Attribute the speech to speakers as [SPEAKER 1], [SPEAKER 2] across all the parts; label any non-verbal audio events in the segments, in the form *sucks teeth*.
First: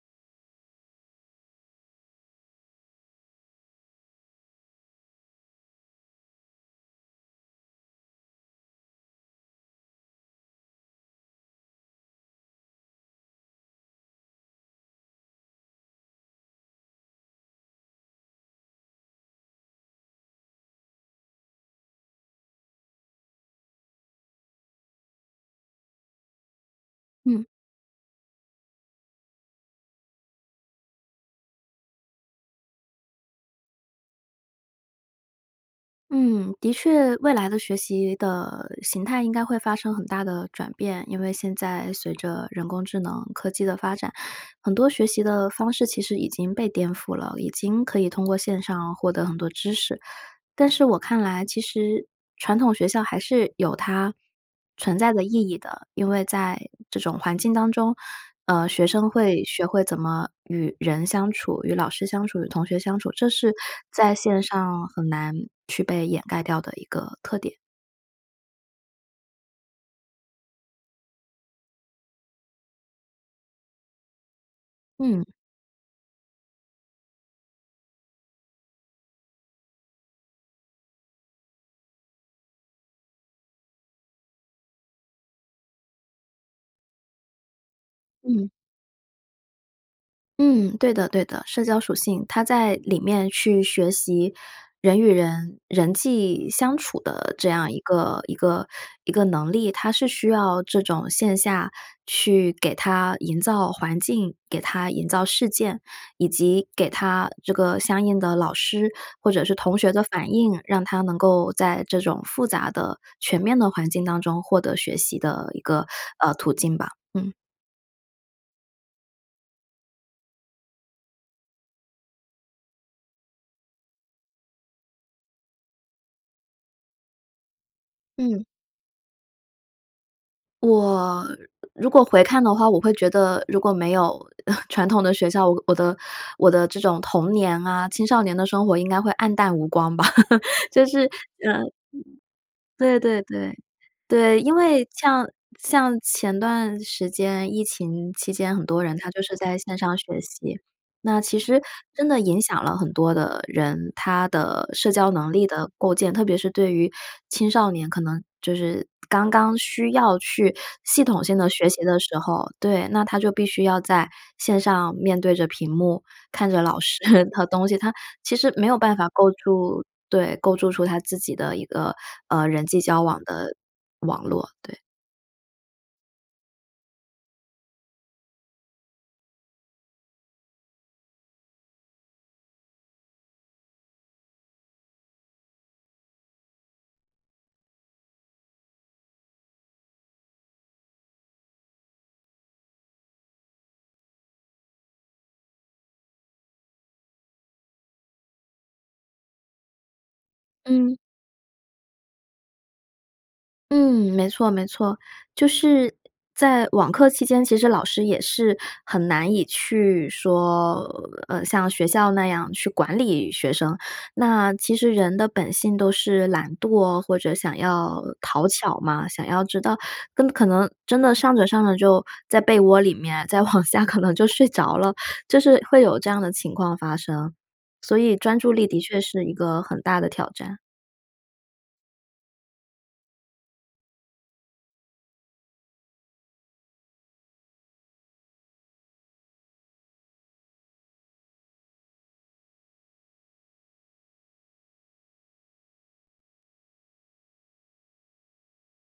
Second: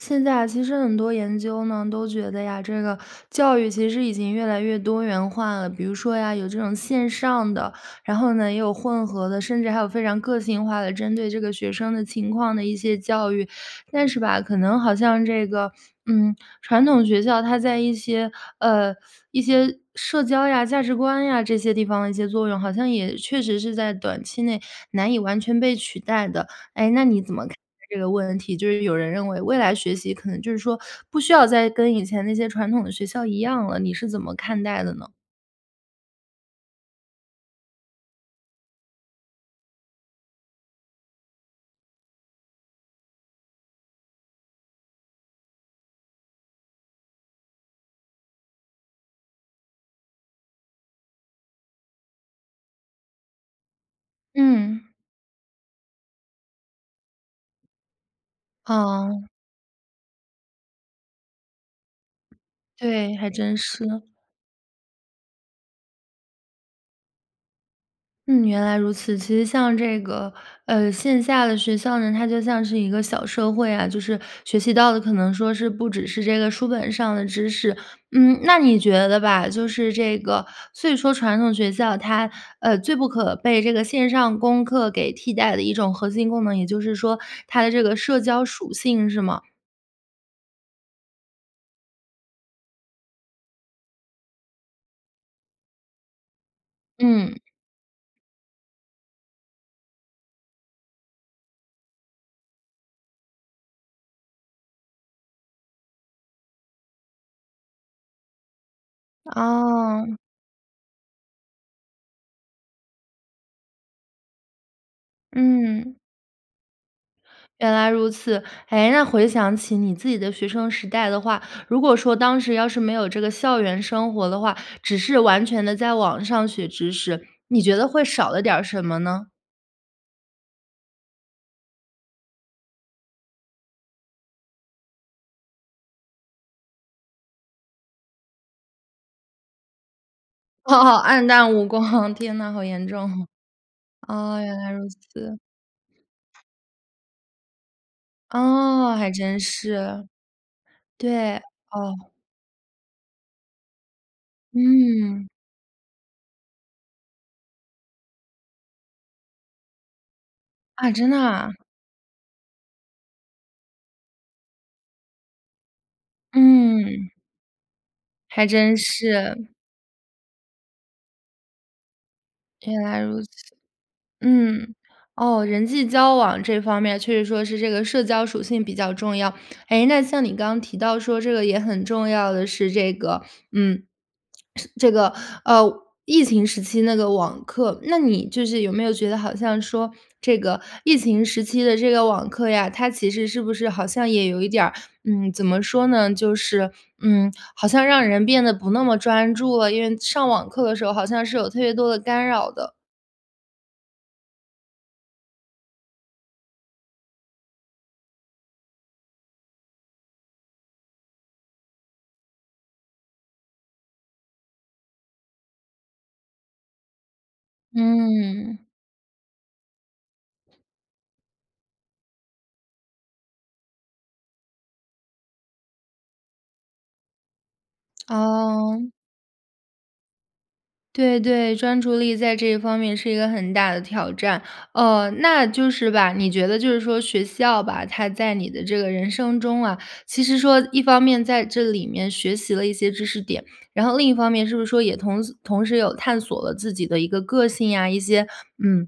[SPEAKER 1] 现在啊，其实很多研究呢，都觉得呀，这个教育其实已经越来越多元化了。比如说呀，有这种线上的，然后呢，也有混合的，甚至还有非常个性化的，针对这个学生的情况的一些教育。但是吧，可能好像这个，嗯，传统学校它在一些，呃，*sucks teeth* 一些社交呀、价值观呀，这些地方一些作用，好像也确实是在短期内难以完全被取代的。诶，那你怎么
[SPEAKER 2] 嗯。
[SPEAKER 1] 看待这个问题，就是有人认为，未来学习可能就是说，不需要再跟以前那些传统的学校一样了，你是怎么看待的呢？
[SPEAKER 2] 嗯，的确未来的学习的形态应该会发生很大的转变。因为现在随着人工智能、科技的发展，很多学习的方式其实已经被颠覆了，已经可以通过线上获得很多知识。但是我看来其实传统学校还是有它
[SPEAKER 1] 嗯。
[SPEAKER 2] 存在的意义的，因为在这种环境当中，呃，学生
[SPEAKER 1] 嗯。
[SPEAKER 2] 会学会怎么与人相处、与老师相处、与同学相处，
[SPEAKER 1] 对，
[SPEAKER 2] 这
[SPEAKER 1] 还
[SPEAKER 2] 是
[SPEAKER 1] 真是。
[SPEAKER 2] 在线上很难去被掩盖掉的一个特点。
[SPEAKER 1] 嗯，原来如此，其实像这个呃，线下的学校呢，它就像是一个小社会呀，就是学习到的可
[SPEAKER 2] 嗯。
[SPEAKER 1] 能说是不只是这个书本上的知识。嗯，那你觉得吧，就是这个所以说传统学校它，呃，最不可被这个线上功课给替代的一种核心功能，也就是说它的这个社交
[SPEAKER 2] 嗯。
[SPEAKER 1] 属性，是吗？
[SPEAKER 2] 嗯，对的对的，社交属性。他在里面去学习人与人人际相处的
[SPEAKER 1] 嗯。
[SPEAKER 2] 这样一个一个一个能力，它是需要这种线下去给它营造环境、给它营造事件，以及给他这个相应的老师或者是同学的
[SPEAKER 1] 哦。
[SPEAKER 2] 反应，让他能够在这种复杂的、全面的环境当中获得学习的一个，
[SPEAKER 1] 嗯。
[SPEAKER 2] 呃，途径吧，嗯。
[SPEAKER 1] 原来如此。诶，那回想起你自己的学生时代的话，如果说当时要是没有这个校园生活的话，只是完全地在网上学知识，你觉得会少了
[SPEAKER 2] 嗯。
[SPEAKER 1] 点儿什么呢？
[SPEAKER 2] 我，如果回看的话，我会觉得如果没有，*chuckles* 传统的学校，我的我的这种童年啊、青少年的生活应该会黯淡无光吧。*laughs* 就
[SPEAKER 1] 哦，
[SPEAKER 2] 是
[SPEAKER 1] 黯
[SPEAKER 2] 呃，
[SPEAKER 1] 淡无
[SPEAKER 2] 嗯，
[SPEAKER 1] 光。天哪，好严
[SPEAKER 2] 对对
[SPEAKER 1] 重。
[SPEAKER 2] 对。
[SPEAKER 1] 哦，
[SPEAKER 2] 对，因
[SPEAKER 1] 原来如
[SPEAKER 2] 为像
[SPEAKER 1] 此。
[SPEAKER 2] 像前段时间，疫情期间，很多
[SPEAKER 1] 哦，
[SPEAKER 2] 人他
[SPEAKER 1] 还
[SPEAKER 2] 就是
[SPEAKER 1] 真
[SPEAKER 2] 在线上
[SPEAKER 1] 是。
[SPEAKER 2] 学习。那
[SPEAKER 1] 对，
[SPEAKER 2] 其实真
[SPEAKER 1] 哦。
[SPEAKER 2] 的影响了很多的人，他的社交
[SPEAKER 1] 嗯。
[SPEAKER 2] 能力的构建。特别是对于青少年可能就是，刚刚需要去
[SPEAKER 1] 啊，
[SPEAKER 2] 系
[SPEAKER 1] 真的
[SPEAKER 2] 统性地
[SPEAKER 1] 啊？
[SPEAKER 2] 学习的时候对，那他就必须要在线上面对着屏幕，看着老师。
[SPEAKER 1] 嗯。
[SPEAKER 2] *chuckles* 那套东西，他其
[SPEAKER 1] 还
[SPEAKER 2] 实没有
[SPEAKER 1] 真
[SPEAKER 2] 办法构
[SPEAKER 1] 是。
[SPEAKER 2] 筑对，构筑出他自己的一个，呃，人际
[SPEAKER 1] 原来
[SPEAKER 2] 交
[SPEAKER 1] 如
[SPEAKER 2] 往
[SPEAKER 1] 此。
[SPEAKER 2] 的网络，
[SPEAKER 1] 嗯，
[SPEAKER 2] 对。
[SPEAKER 1] 哦，人际交往这方面确实说是这个社交属性比较重要。诶，那像你刚提到说这个也很重要的是这个嗯，*swallows* 是这个，呃，疫情时期那个网课。那你就是有没有觉得好像说这个疫情时期的这个网课呀，它其实是不是好像也有一点儿，嗯，怎么说呢，就是，嗯，好像让人变得不那么专注了。因为上网课的时候，
[SPEAKER 2] 嗯。
[SPEAKER 1] 好像是有特别多的干扰的。
[SPEAKER 2] 嗯，没错没错，就是在网课期间，其实老师也是很难以去说，呃，像学校那样去管理学生，那其实人的本性都是懒惰，或者想要讨
[SPEAKER 1] 嗯。
[SPEAKER 2] 巧嘛，想要知道跟可能真的上着上着就在被窝里面，再往下可能就睡着了，就是会有这样的情况发生，所以专注力的
[SPEAKER 1] 哦。
[SPEAKER 2] 确是一个很大的挑战。
[SPEAKER 1] 对对，专注力在这方面是一个很大的挑战。哦，那就是吧，你觉得就是说学校吧，它在你的这个人生中啊，其实说一方面在这里面学习了一些知识点，然后另一方面是不是说也同时同时有探索了自己的一个个性呀，一些，嗯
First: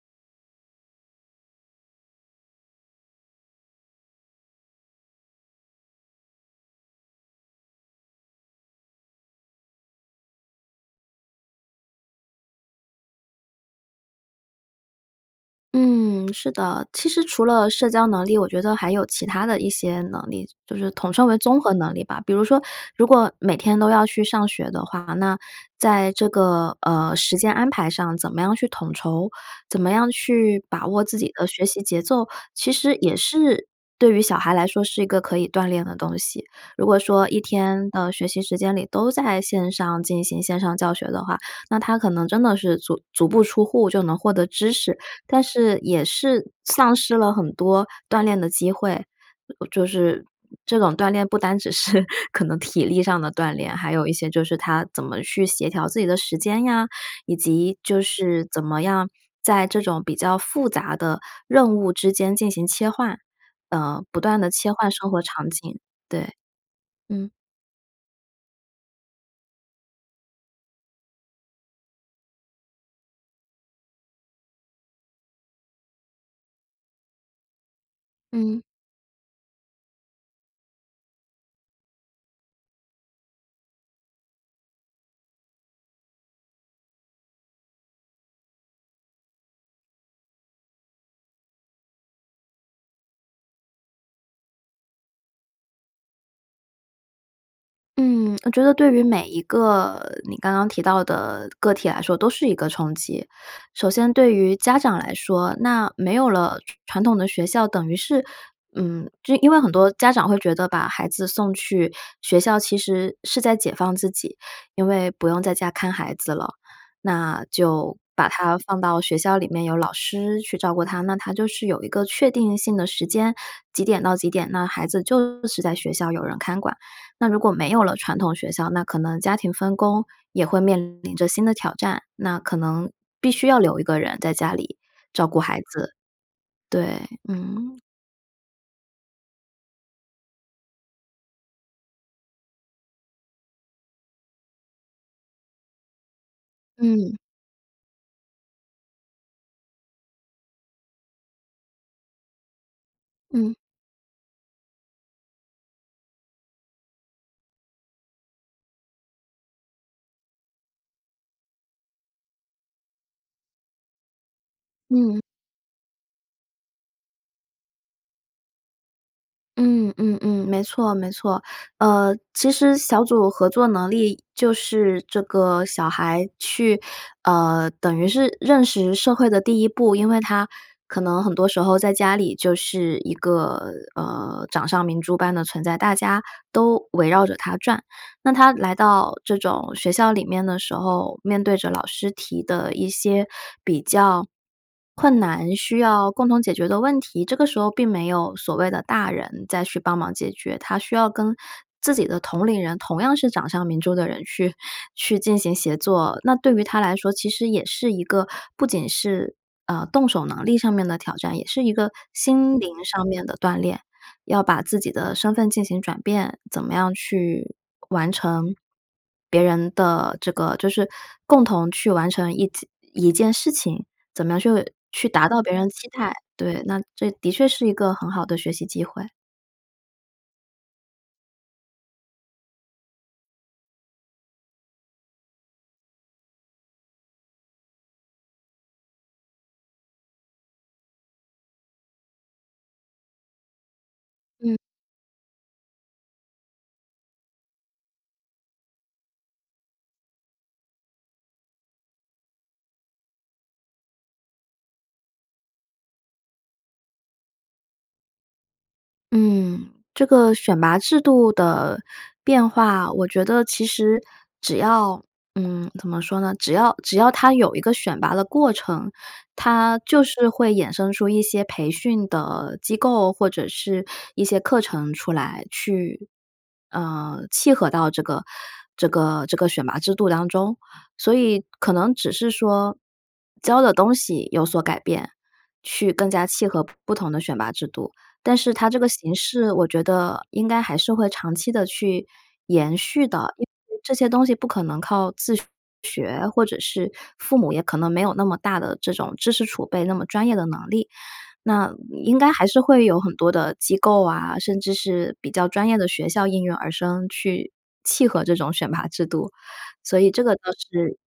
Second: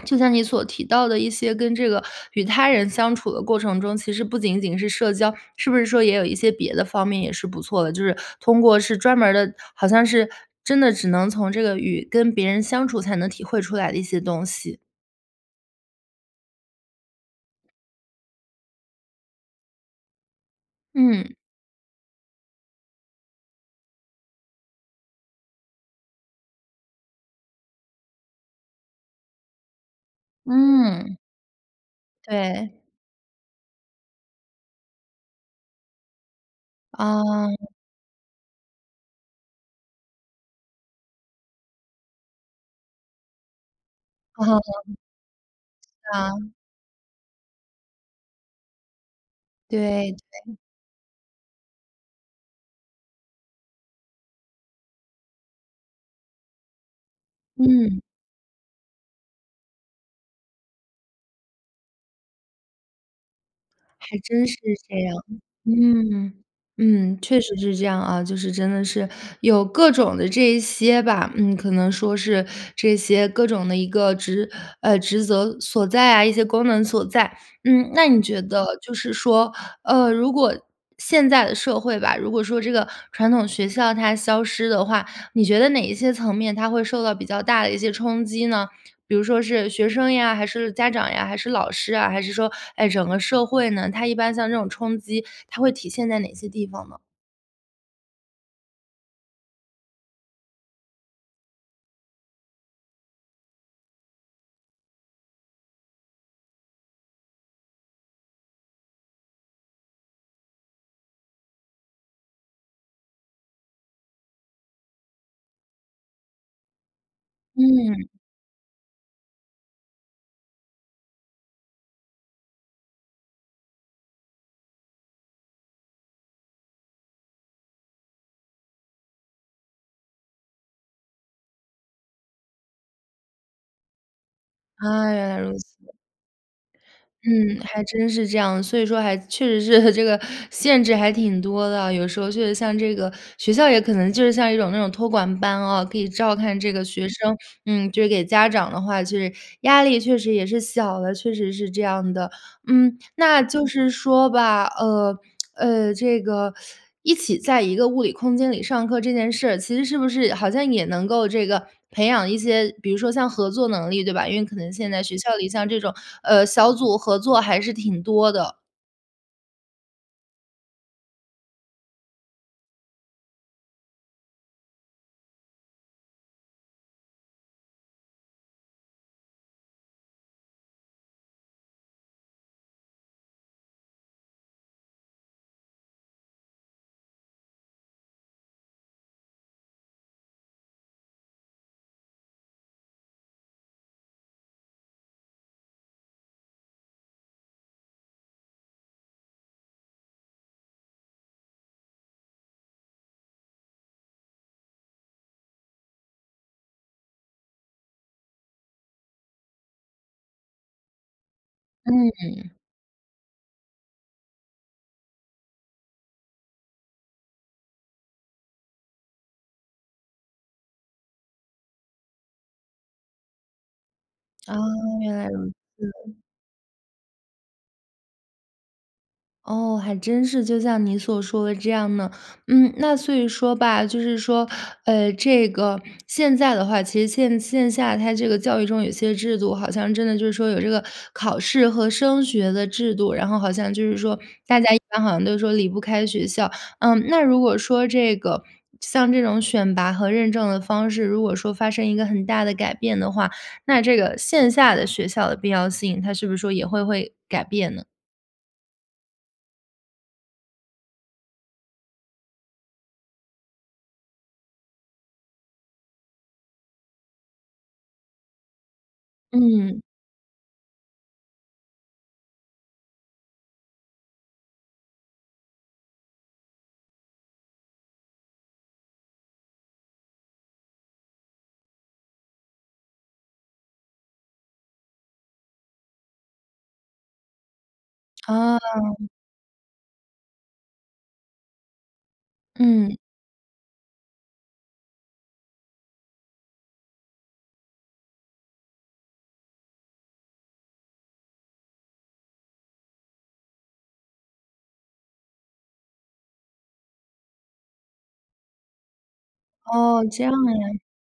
[SPEAKER 1] *swallows* 就像你所提到的一些跟这个与他人相处的过程中，其实不仅仅是社交，是不是说也有一些别的方面也是不错的，就是通过是专门儿的好像是真的只能从这个与跟别人相处，才能体会出来的一些东西？
[SPEAKER 2] 嗯，是的。其实除了社交能力，我觉得还有其他的一些能力，就是统称
[SPEAKER 1] 嗯。
[SPEAKER 2] 为综合能力吧。比如说，如果每天都要去上学的话，那在这个，呃，时间安排上怎么样去统筹，怎么样去把握
[SPEAKER 1] 嗯。
[SPEAKER 2] 自己的学习节奏，其
[SPEAKER 1] 对。
[SPEAKER 2] 实也是对于小孩来说是一个可以锻炼的东西。如果说一
[SPEAKER 1] 啊。
[SPEAKER 2] 天的学习时间里，都在线上进行线上教学的话，那他可能真的是足足不出户就能获得知
[SPEAKER 1] *chuckles*
[SPEAKER 2] 识，但是也
[SPEAKER 1] 是啊。
[SPEAKER 2] 是丧失了很多锻炼的机会。就
[SPEAKER 1] 对
[SPEAKER 2] 是
[SPEAKER 1] 对。
[SPEAKER 2] 这种锻炼不单只是 *chuckles* 可能体力上的锻炼，还有一些就是他怎么去协调自己的时间呀，以及
[SPEAKER 1] 嗯。
[SPEAKER 2] 就是怎么样在这种比较复杂的任务之间进行切换，呃，
[SPEAKER 1] 还
[SPEAKER 2] 不断
[SPEAKER 1] 真
[SPEAKER 2] 地
[SPEAKER 1] 是
[SPEAKER 2] 切换
[SPEAKER 1] 这
[SPEAKER 2] 生
[SPEAKER 1] 样，
[SPEAKER 2] 活场景。
[SPEAKER 1] 嗯。
[SPEAKER 2] 对，
[SPEAKER 1] 嗯，
[SPEAKER 2] 嗯。
[SPEAKER 1] 确实是这样啊，就是真的是有各种的这一些吧，嗯，可能说是这些各种的一个职呃，职责所在啊，一些功能所在。嗯，那你觉
[SPEAKER 2] 嗯。
[SPEAKER 1] 得就是说，呃，如果现在的社会吧，如果说这个传统学校它消失的话，你觉得哪一些层面，它会受到比较大的一些冲击呢？比如说是学生呀、还是家长呀、还是老师啊？还是说，哎，整个社会呢？它一般像这种冲击，它会体现在哪些地方呢？
[SPEAKER 2] 嗯，我觉得对于每一个你刚刚提到的个体来说都是一个冲击。首先对于家长来说，那没有了传传统的学校，等于是，嗯，就因为很多家长会觉得把孩子送去学校，其实是在解放自己，因为不用在家看孩子了。那就
[SPEAKER 1] 嗯。
[SPEAKER 2] 把他放到学校里面有老师去照顾他，那他就是有一个确定性的时间，几点到几点，那孩子就是在学校有人看管。那如果没有了传统学校，那可能家庭分工，也会面临着新的挑战，那可能，必须要留一个人在家里，
[SPEAKER 1] 啊，
[SPEAKER 2] 照
[SPEAKER 1] 原
[SPEAKER 2] 顾
[SPEAKER 1] 来如
[SPEAKER 2] 孩
[SPEAKER 1] 此。
[SPEAKER 2] 子。对，
[SPEAKER 1] 嗯，
[SPEAKER 2] 嗯。
[SPEAKER 1] 还真是这样，所以说还确实是这个限制还挺多的啊。有时候确实像这个学校也可能就是像一种那种托管班啊，可以照看这个学
[SPEAKER 2] 嗯。
[SPEAKER 1] 生。嗯，就是给家长的话，就是，压力确实也是小的，确实是这样的，嗯。那
[SPEAKER 2] 嗯。
[SPEAKER 1] 就是说吧，呃，*smacks lips* 呃，这个 *sucks teeth* 一起在一个物理空间里上课这件事，其实是不是好像也能够这个培养一些，比如说像合作能力，对吧？因为可能现在学
[SPEAKER 2] 嗯。
[SPEAKER 1] 校里像这种，呃，小组合作还是挺多的。
[SPEAKER 2] 嗯嗯嗯。没错没错。呃，其实小组合作能力，就是这个小孩去，呃，等于是认识社会的第一步。因为他可能很多时候在家里就是一个，呃，掌上明珠般的存在，大家都围绕着他转。那他来到这种学校里面的时候，面对着老师提的一些比较困难、需要共同解决的问题，这个时候并没有所谓的大人再去帮忙解决。他需要跟自己的同龄人，同样是掌上明珠的人去去进行协作。那对于他来说其实也是一个不仅是，呃，动手能力上面的挑战，也是一个
[SPEAKER 1] 嗯。
[SPEAKER 2] 心灵上面的锻炼。要把自己的身份进行转变，怎么样去完成，别人的这个就是共同去完成一件一件事情。怎么样
[SPEAKER 1] 哦，
[SPEAKER 2] 去去
[SPEAKER 1] 原来
[SPEAKER 2] 达到
[SPEAKER 1] 如
[SPEAKER 2] 别人期待，
[SPEAKER 1] 此。
[SPEAKER 2] 对，那这的确是一个很好的学习机会。
[SPEAKER 1] 哦，还真是，就像你所说的这样呢。嗯，那所以说吧，就是说，呃，这个现在的话，其实线线下它这个教育中，有些制度好像真的就是说，有这个考试和升学的制度，然后好像就是说，
[SPEAKER 2] 嗯。
[SPEAKER 1] 大家一般好像都说离不开学校。嗯，那如果说这个，像这种选拔和认证的方式，如果说发生一个很大的改变的话，那这个线下的学校的必要性，它是不是说也会会改变呢？
[SPEAKER 2] 嗯，这个选拔制度的变化，我觉得其实只要，嗯，怎么说呢，只要只要它有一个选拔的过程，它
[SPEAKER 1] 嗯。
[SPEAKER 2] 就是会衍生出一些培训的机构，或者是一些课程出来去，呃，契合到这个这个这个选拔制度当中。所以可能只是说教的东西有所改变，去更加契合不同的选拔制度，但是它
[SPEAKER 1] 哦。
[SPEAKER 2] 这个形式，我觉得应该还是会长期地去延
[SPEAKER 1] 嗯。
[SPEAKER 2] 续的，因为这些东西不可能靠自学，或者是父母也可能没有那么大的这种知识储备，那么专业的能力。那应该还是会有很多的机构啊，甚至是比较专业的学校应运而生去契合这种选拔制度，所
[SPEAKER 1] 哦，
[SPEAKER 2] 以这
[SPEAKER 1] 这样
[SPEAKER 2] 个倒
[SPEAKER 1] 呀。
[SPEAKER 2] 是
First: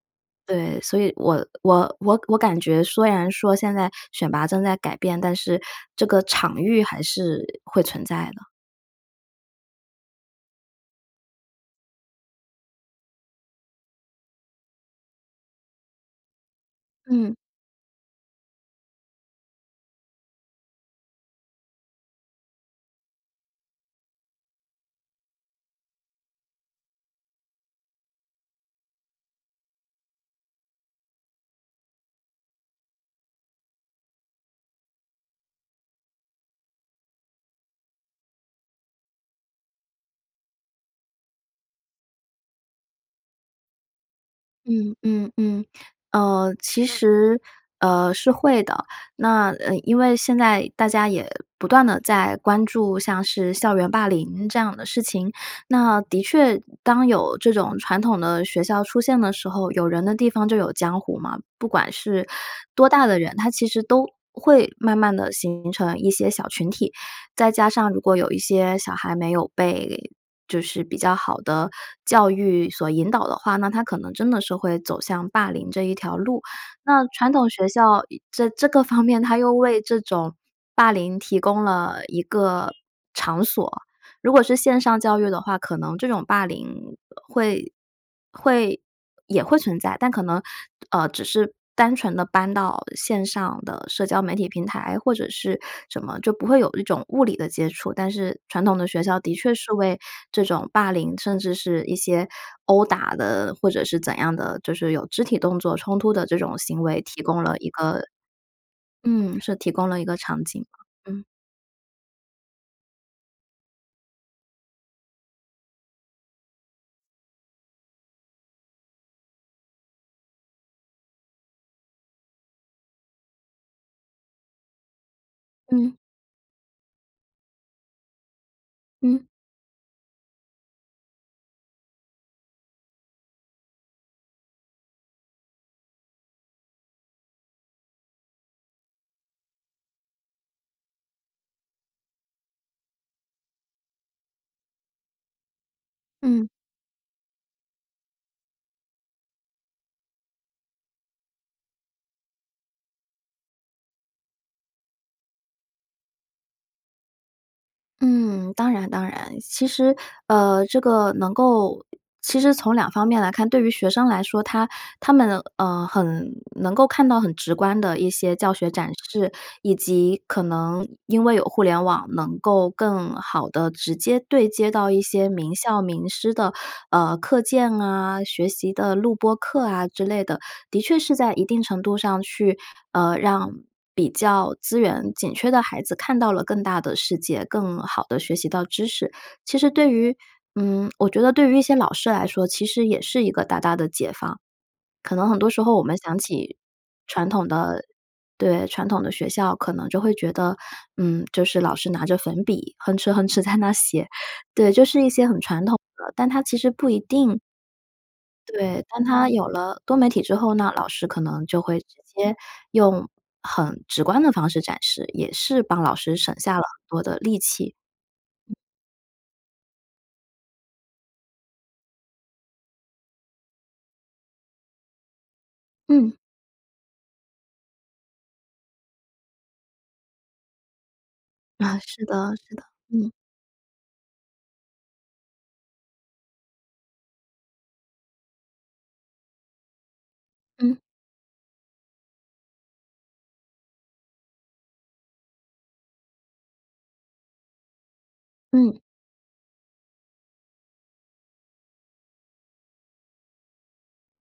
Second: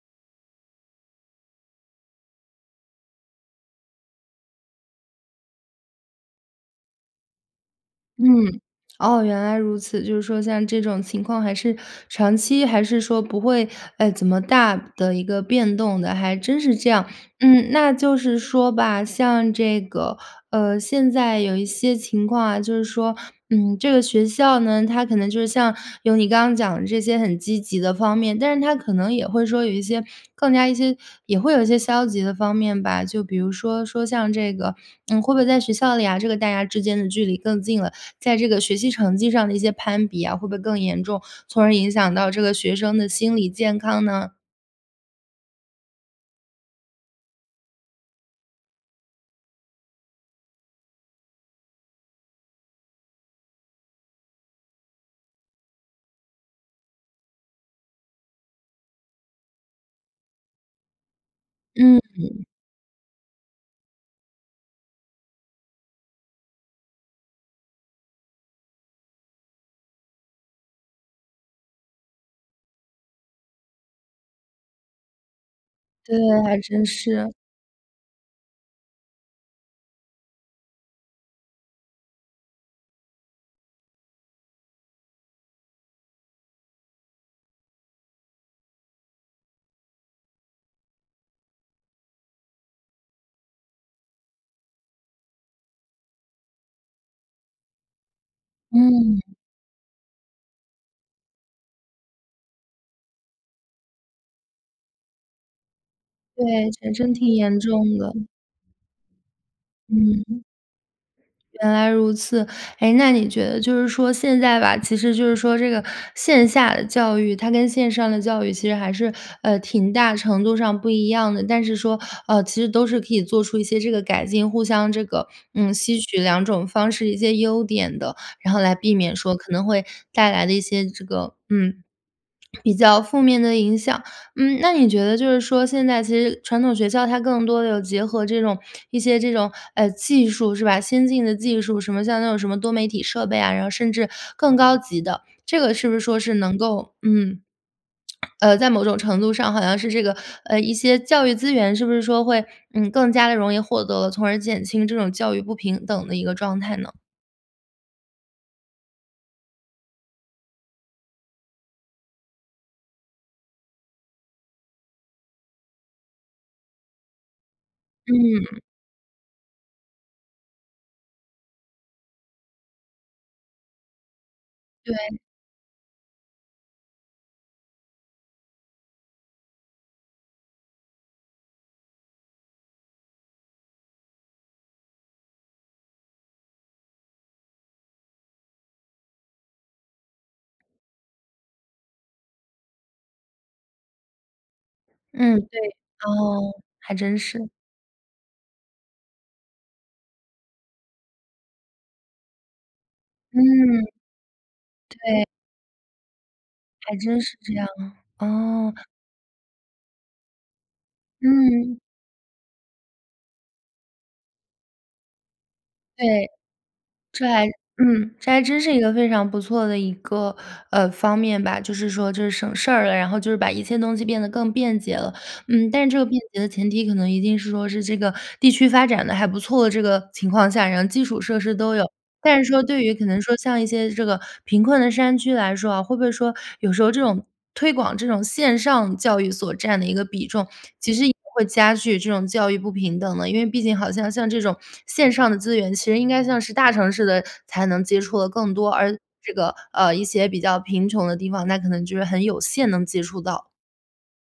[SPEAKER 2] 对，所以我我我我感觉虽然说现在选拔正在改变，但是这个场域还是会存在的。
[SPEAKER 1] 嗯，哦，原来如此，就是说像这种情况还是长期还是说不会，呃，怎么大的一个变动的，还真是这样。
[SPEAKER 2] 嗯。
[SPEAKER 1] 嗯，那就是说吧，像这个，呃，现在有一些情况啊，就是说，嗯，这个学校呢，它可能就是像，有你刚刚讲的这些很积极的方面，但是它可能也会说有一些更加一些也会有一些消极的方面吧。就比如说说像这个，嗯，会不会在学校里啊，这个大家之间的距离更近了，在这个学习成绩上的一些攀比呀，会不会更严重？从而影响到这个学生的心理健康呢？
[SPEAKER 2] 嗯嗯嗯，呃，其实，呃，是会的，那，呃，因为现在大家也不断地在关注，像是校园霸凌这样的事情。那的确，当有这种传统的学校出现的时候，有人的地方就有江湖嘛，不管
[SPEAKER 1] 嗯
[SPEAKER 2] 是
[SPEAKER 1] 嗯。
[SPEAKER 2] 多大的人，他其实都会慢慢地形成一些小群体，再加上如果有一些小孩没有被就是比较好的教育所引导的话，那他可能真的是会走向霸凌这一条
[SPEAKER 1] 对，
[SPEAKER 2] 路，
[SPEAKER 1] 还真
[SPEAKER 2] 那传
[SPEAKER 1] 是。
[SPEAKER 2] 统学校以这这个方面它又为这种霸凌提供了一个场所。如果是线上教育的话，可能这种霸凌会会也会存在，但可能，呃，只是单纯地搬到线上的社交媒体平台，或者是什么，就不会有一种物理的接触。但是传统的学校的
[SPEAKER 1] 嗯。
[SPEAKER 2] 确是为这种霸凌，甚至是一些殴打的，或者是怎样的，就是有肢体动作冲突的这
[SPEAKER 1] 对，
[SPEAKER 2] 种行
[SPEAKER 1] 还
[SPEAKER 2] 为
[SPEAKER 1] 真
[SPEAKER 2] 提
[SPEAKER 1] 挺
[SPEAKER 2] 供了
[SPEAKER 1] 严
[SPEAKER 2] 一
[SPEAKER 1] 重
[SPEAKER 2] 个
[SPEAKER 1] 的。
[SPEAKER 2] 嗯，是提供了一个场
[SPEAKER 1] 嗯。
[SPEAKER 2] 景嘛，嗯。
[SPEAKER 1] 原来如此。哎，那你觉得就是说现在吧，其实就是说这个线下的教育，它跟线上的教育其实还是，呃，挺大程度上不一样的，但是说，呃，其实都是可以做出一些这个改进，互相这个，嗯，
[SPEAKER 2] 嗯。
[SPEAKER 1] 吸取两种方式，一些优点的，然后来避免
[SPEAKER 2] 嗯。
[SPEAKER 1] 说可能会带来的一些这个嗯，*swallows* 比较负面的影响。嗯，那你觉得就是说，现在其实传统学校它更多地有结合这种一些这种，呃，技术，是吧？先进的技术，什么像那种什么多媒体设备啊，然后甚至更高级的。这个是不是说是
[SPEAKER 2] 嗯。
[SPEAKER 1] 能够嗯，*swallows* 呃，在某种程度上好像是这个，呃，一些教育资源是不是说会，嗯，更加地容易获得了？从而减轻这种教育不平等的一个状态呢？
[SPEAKER 2] 嗯，当然当然。其实，呃，这个能够其实从2方面来看，对于学生来说，他他们，呃，很能够看到很直观的一些教
[SPEAKER 1] 嗯。
[SPEAKER 2] 学展示，以及可能因为有互联网，能够更好地直接对接到一
[SPEAKER 1] 对。
[SPEAKER 2] 些名校名师的，呃，课件啊，学习的录播课啊，之类的。的确是在一定程度上去，呃，让比较资源紧缺的孩子，看到了更大的世界，更好地学习到知识。其实对于嗯，我觉得对于一些老师来说，其实也是一个大大的解放。可能很
[SPEAKER 1] 嗯，
[SPEAKER 2] 多
[SPEAKER 1] 对。
[SPEAKER 2] 时候我们想
[SPEAKER 1] 哦，
[SPEAKER 2] 起
[SPEAKER 1] 还真
[SPEAKER 2] 传统
[SPEAKER 1] 是。
[SPEAKER 2] 的对，传统的学校，可能就会觉得，嗯，就是老师拿着粉笔，哼哧，哼哧在那
[SPEAKER 1] 嗯。
[SPEAKER 2] 写。对，就是一
[SPEAKER 1] 对。
[SPEAKER 2] 些很传统的，但它其实不
[SPEAKER 1] 还
[SPEAKER 2] 一
[SPEAKER 1] 真是
[SPEAKER 2] 定
[SPEAKER 1] 这样，哦。
[SPEAKER 2] 对，当他有了多媒体之后呢，老师可能就会
[SPEAKER 1] 嗯。
[SPEAKER 2] 直接用很直观的方式展示，也是帮老师
[SPEAKER 1] 对。
[SPEAKER 2] 省下了很多的
[SPEAKER 1] 这
[SPEAKER 2] 力
[SPEAKER 1] 还
[SPEAKER 2] 气。
[SPEAKER 1] 嗯，这还真是一个非常不错的一个，呃，方面吧。就是说就是省事儿了，然后就是把一切东西变得更便捷了。嗯，但是这个
[SPEAKER 2] 嗯。
[SPEAKER 1] 便捷的前提，可能一定是说是这个地区发展得还不错的这个情况下，然后基础设施都
[SPEAKER 2] *chuckles*
[SPEAKER 1] 有。
[SPEAKER 2] 是的
[SPEAKER 1] 但是
[SPEAKER 2] 是
[SPEAKER 1] 说
[SPEAKER 2] 的，
[SPEAKER 1] 对于可
[SPEAKER 2] 嗯。
[SPEAKER 1] 能说像一些这个贫困的山区来说啊，会不会说有时候这种推广这种线上教育所占的一个比重，
[SPEAKER 2] 嗯。
[SPEAKER 1] 其实也会加剧这种教育不平等呢？因为毕竟好像像这种线上的资源，其实应该像是大城市的才能接触得更多，
[SPEAKER 2] 嗯。
[SPEAKER 1] 而这个，呃，一些比较贫穷的地方，那可能就是很有限能接触到。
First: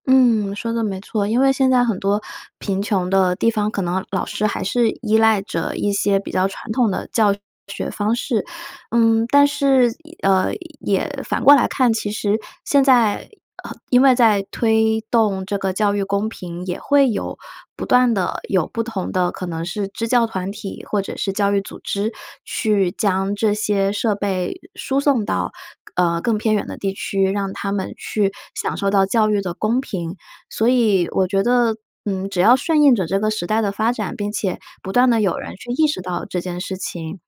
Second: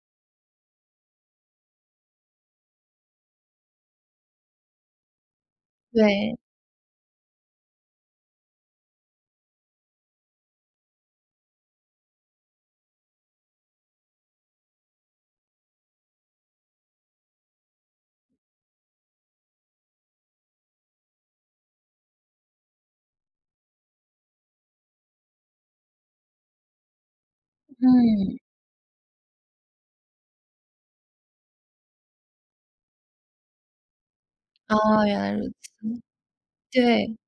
[SPEAKER 2] 嗯，说得没错。因为现在很多贫穷的地方，可能老师还是依赖着一些比
[SPEAKER 1] 对。
[SPEAKER 2] 较传统的教学方式。嗯，但是也嗯，也反过来看，其实，现在呃，因为在推动这个教育公平，也会有不断地有不同的可能是支教团体，或者是教育组织，去将这些设备输送到，呃，更偏远的地区，让他们去
[SPEAKER 1] 嗯。
[SPEAKER 2] 享受到教育的公平。所以我觉得，嗯，只要顺应着这个时代的发展，并且不
[SPEAKER 1] 哦，
[SPEAKER 2] 断
[SPEAKER 1] 原
[SPEAKER 2] 地
[SPEAKER 1] 来
[SPEAKER 2] 有
[SPEAKER 1] 如
[SPEAKER 2] 人去意识
[SPEAKER 1] 此，
[SPEAKER 2] 到这件事
[SPEAKER 1] 对。
[SPEAKER 2] 情，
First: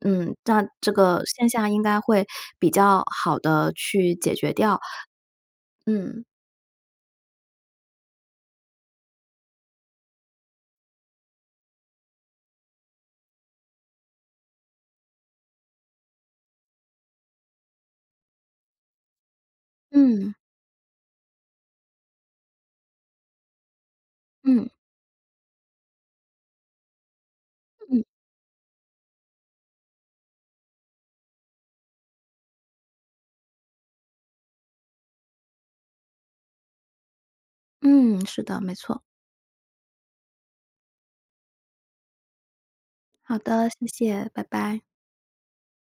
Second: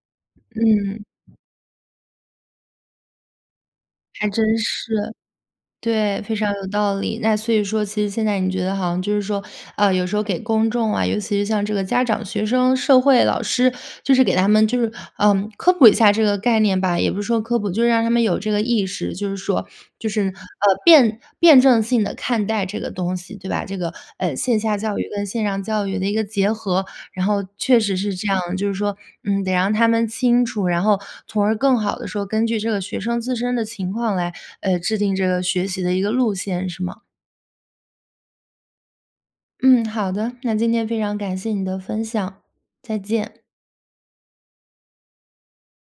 [SPEAKER 2] 嗯，那这
[SPEAKER 1] 嗯。
[SPEAKER 2] 个现象应该会比较好地去
[SPEAKER 1] 还
[SPEAKER 2] 解决
[SPEAKER 1] 真
[SPEAKER 2] 掉。
[SPEAKER 1] 是。对，
[SPEAKER 2] 嗯。
[SPEAKER 1] 非常有道理，那所以说其实现在你觉得好像就是说，呃，有时候给公众啊，尤其是像这个家长、学生、社会、老师，就是给他们就是，呃，科普一下这个概念吧，也不是说科普，就让他们有这个意识，就是说就是，
[SPEAKER 2] 嗯。
[SPEAKER 1] 呃，辩辩证性地看待这个东西，对吧？这个，呃，线
[SPEAKER 2] 嗯。
[SPEAKER 1] 下教育跟线上教育的一个结合。然后确实
[SPEAKER 2] 嗯。
[SPEAKER 1] 是这样，就是说，嗯，得让他们清楚，然后从而更好地说，根据这个学生自身的情况来，呃，制定这个学习的一个路线，是吗？
[SPEAKER 2] 嗯，是的，没错。
[SPEAKER 1] 嗯，好的。那今天非常感谢你的分享，再
[SPEAKER 2] 好
[SPEAKER 1] 见。
[SPEAKER 2] 的，谢谢，拜拜。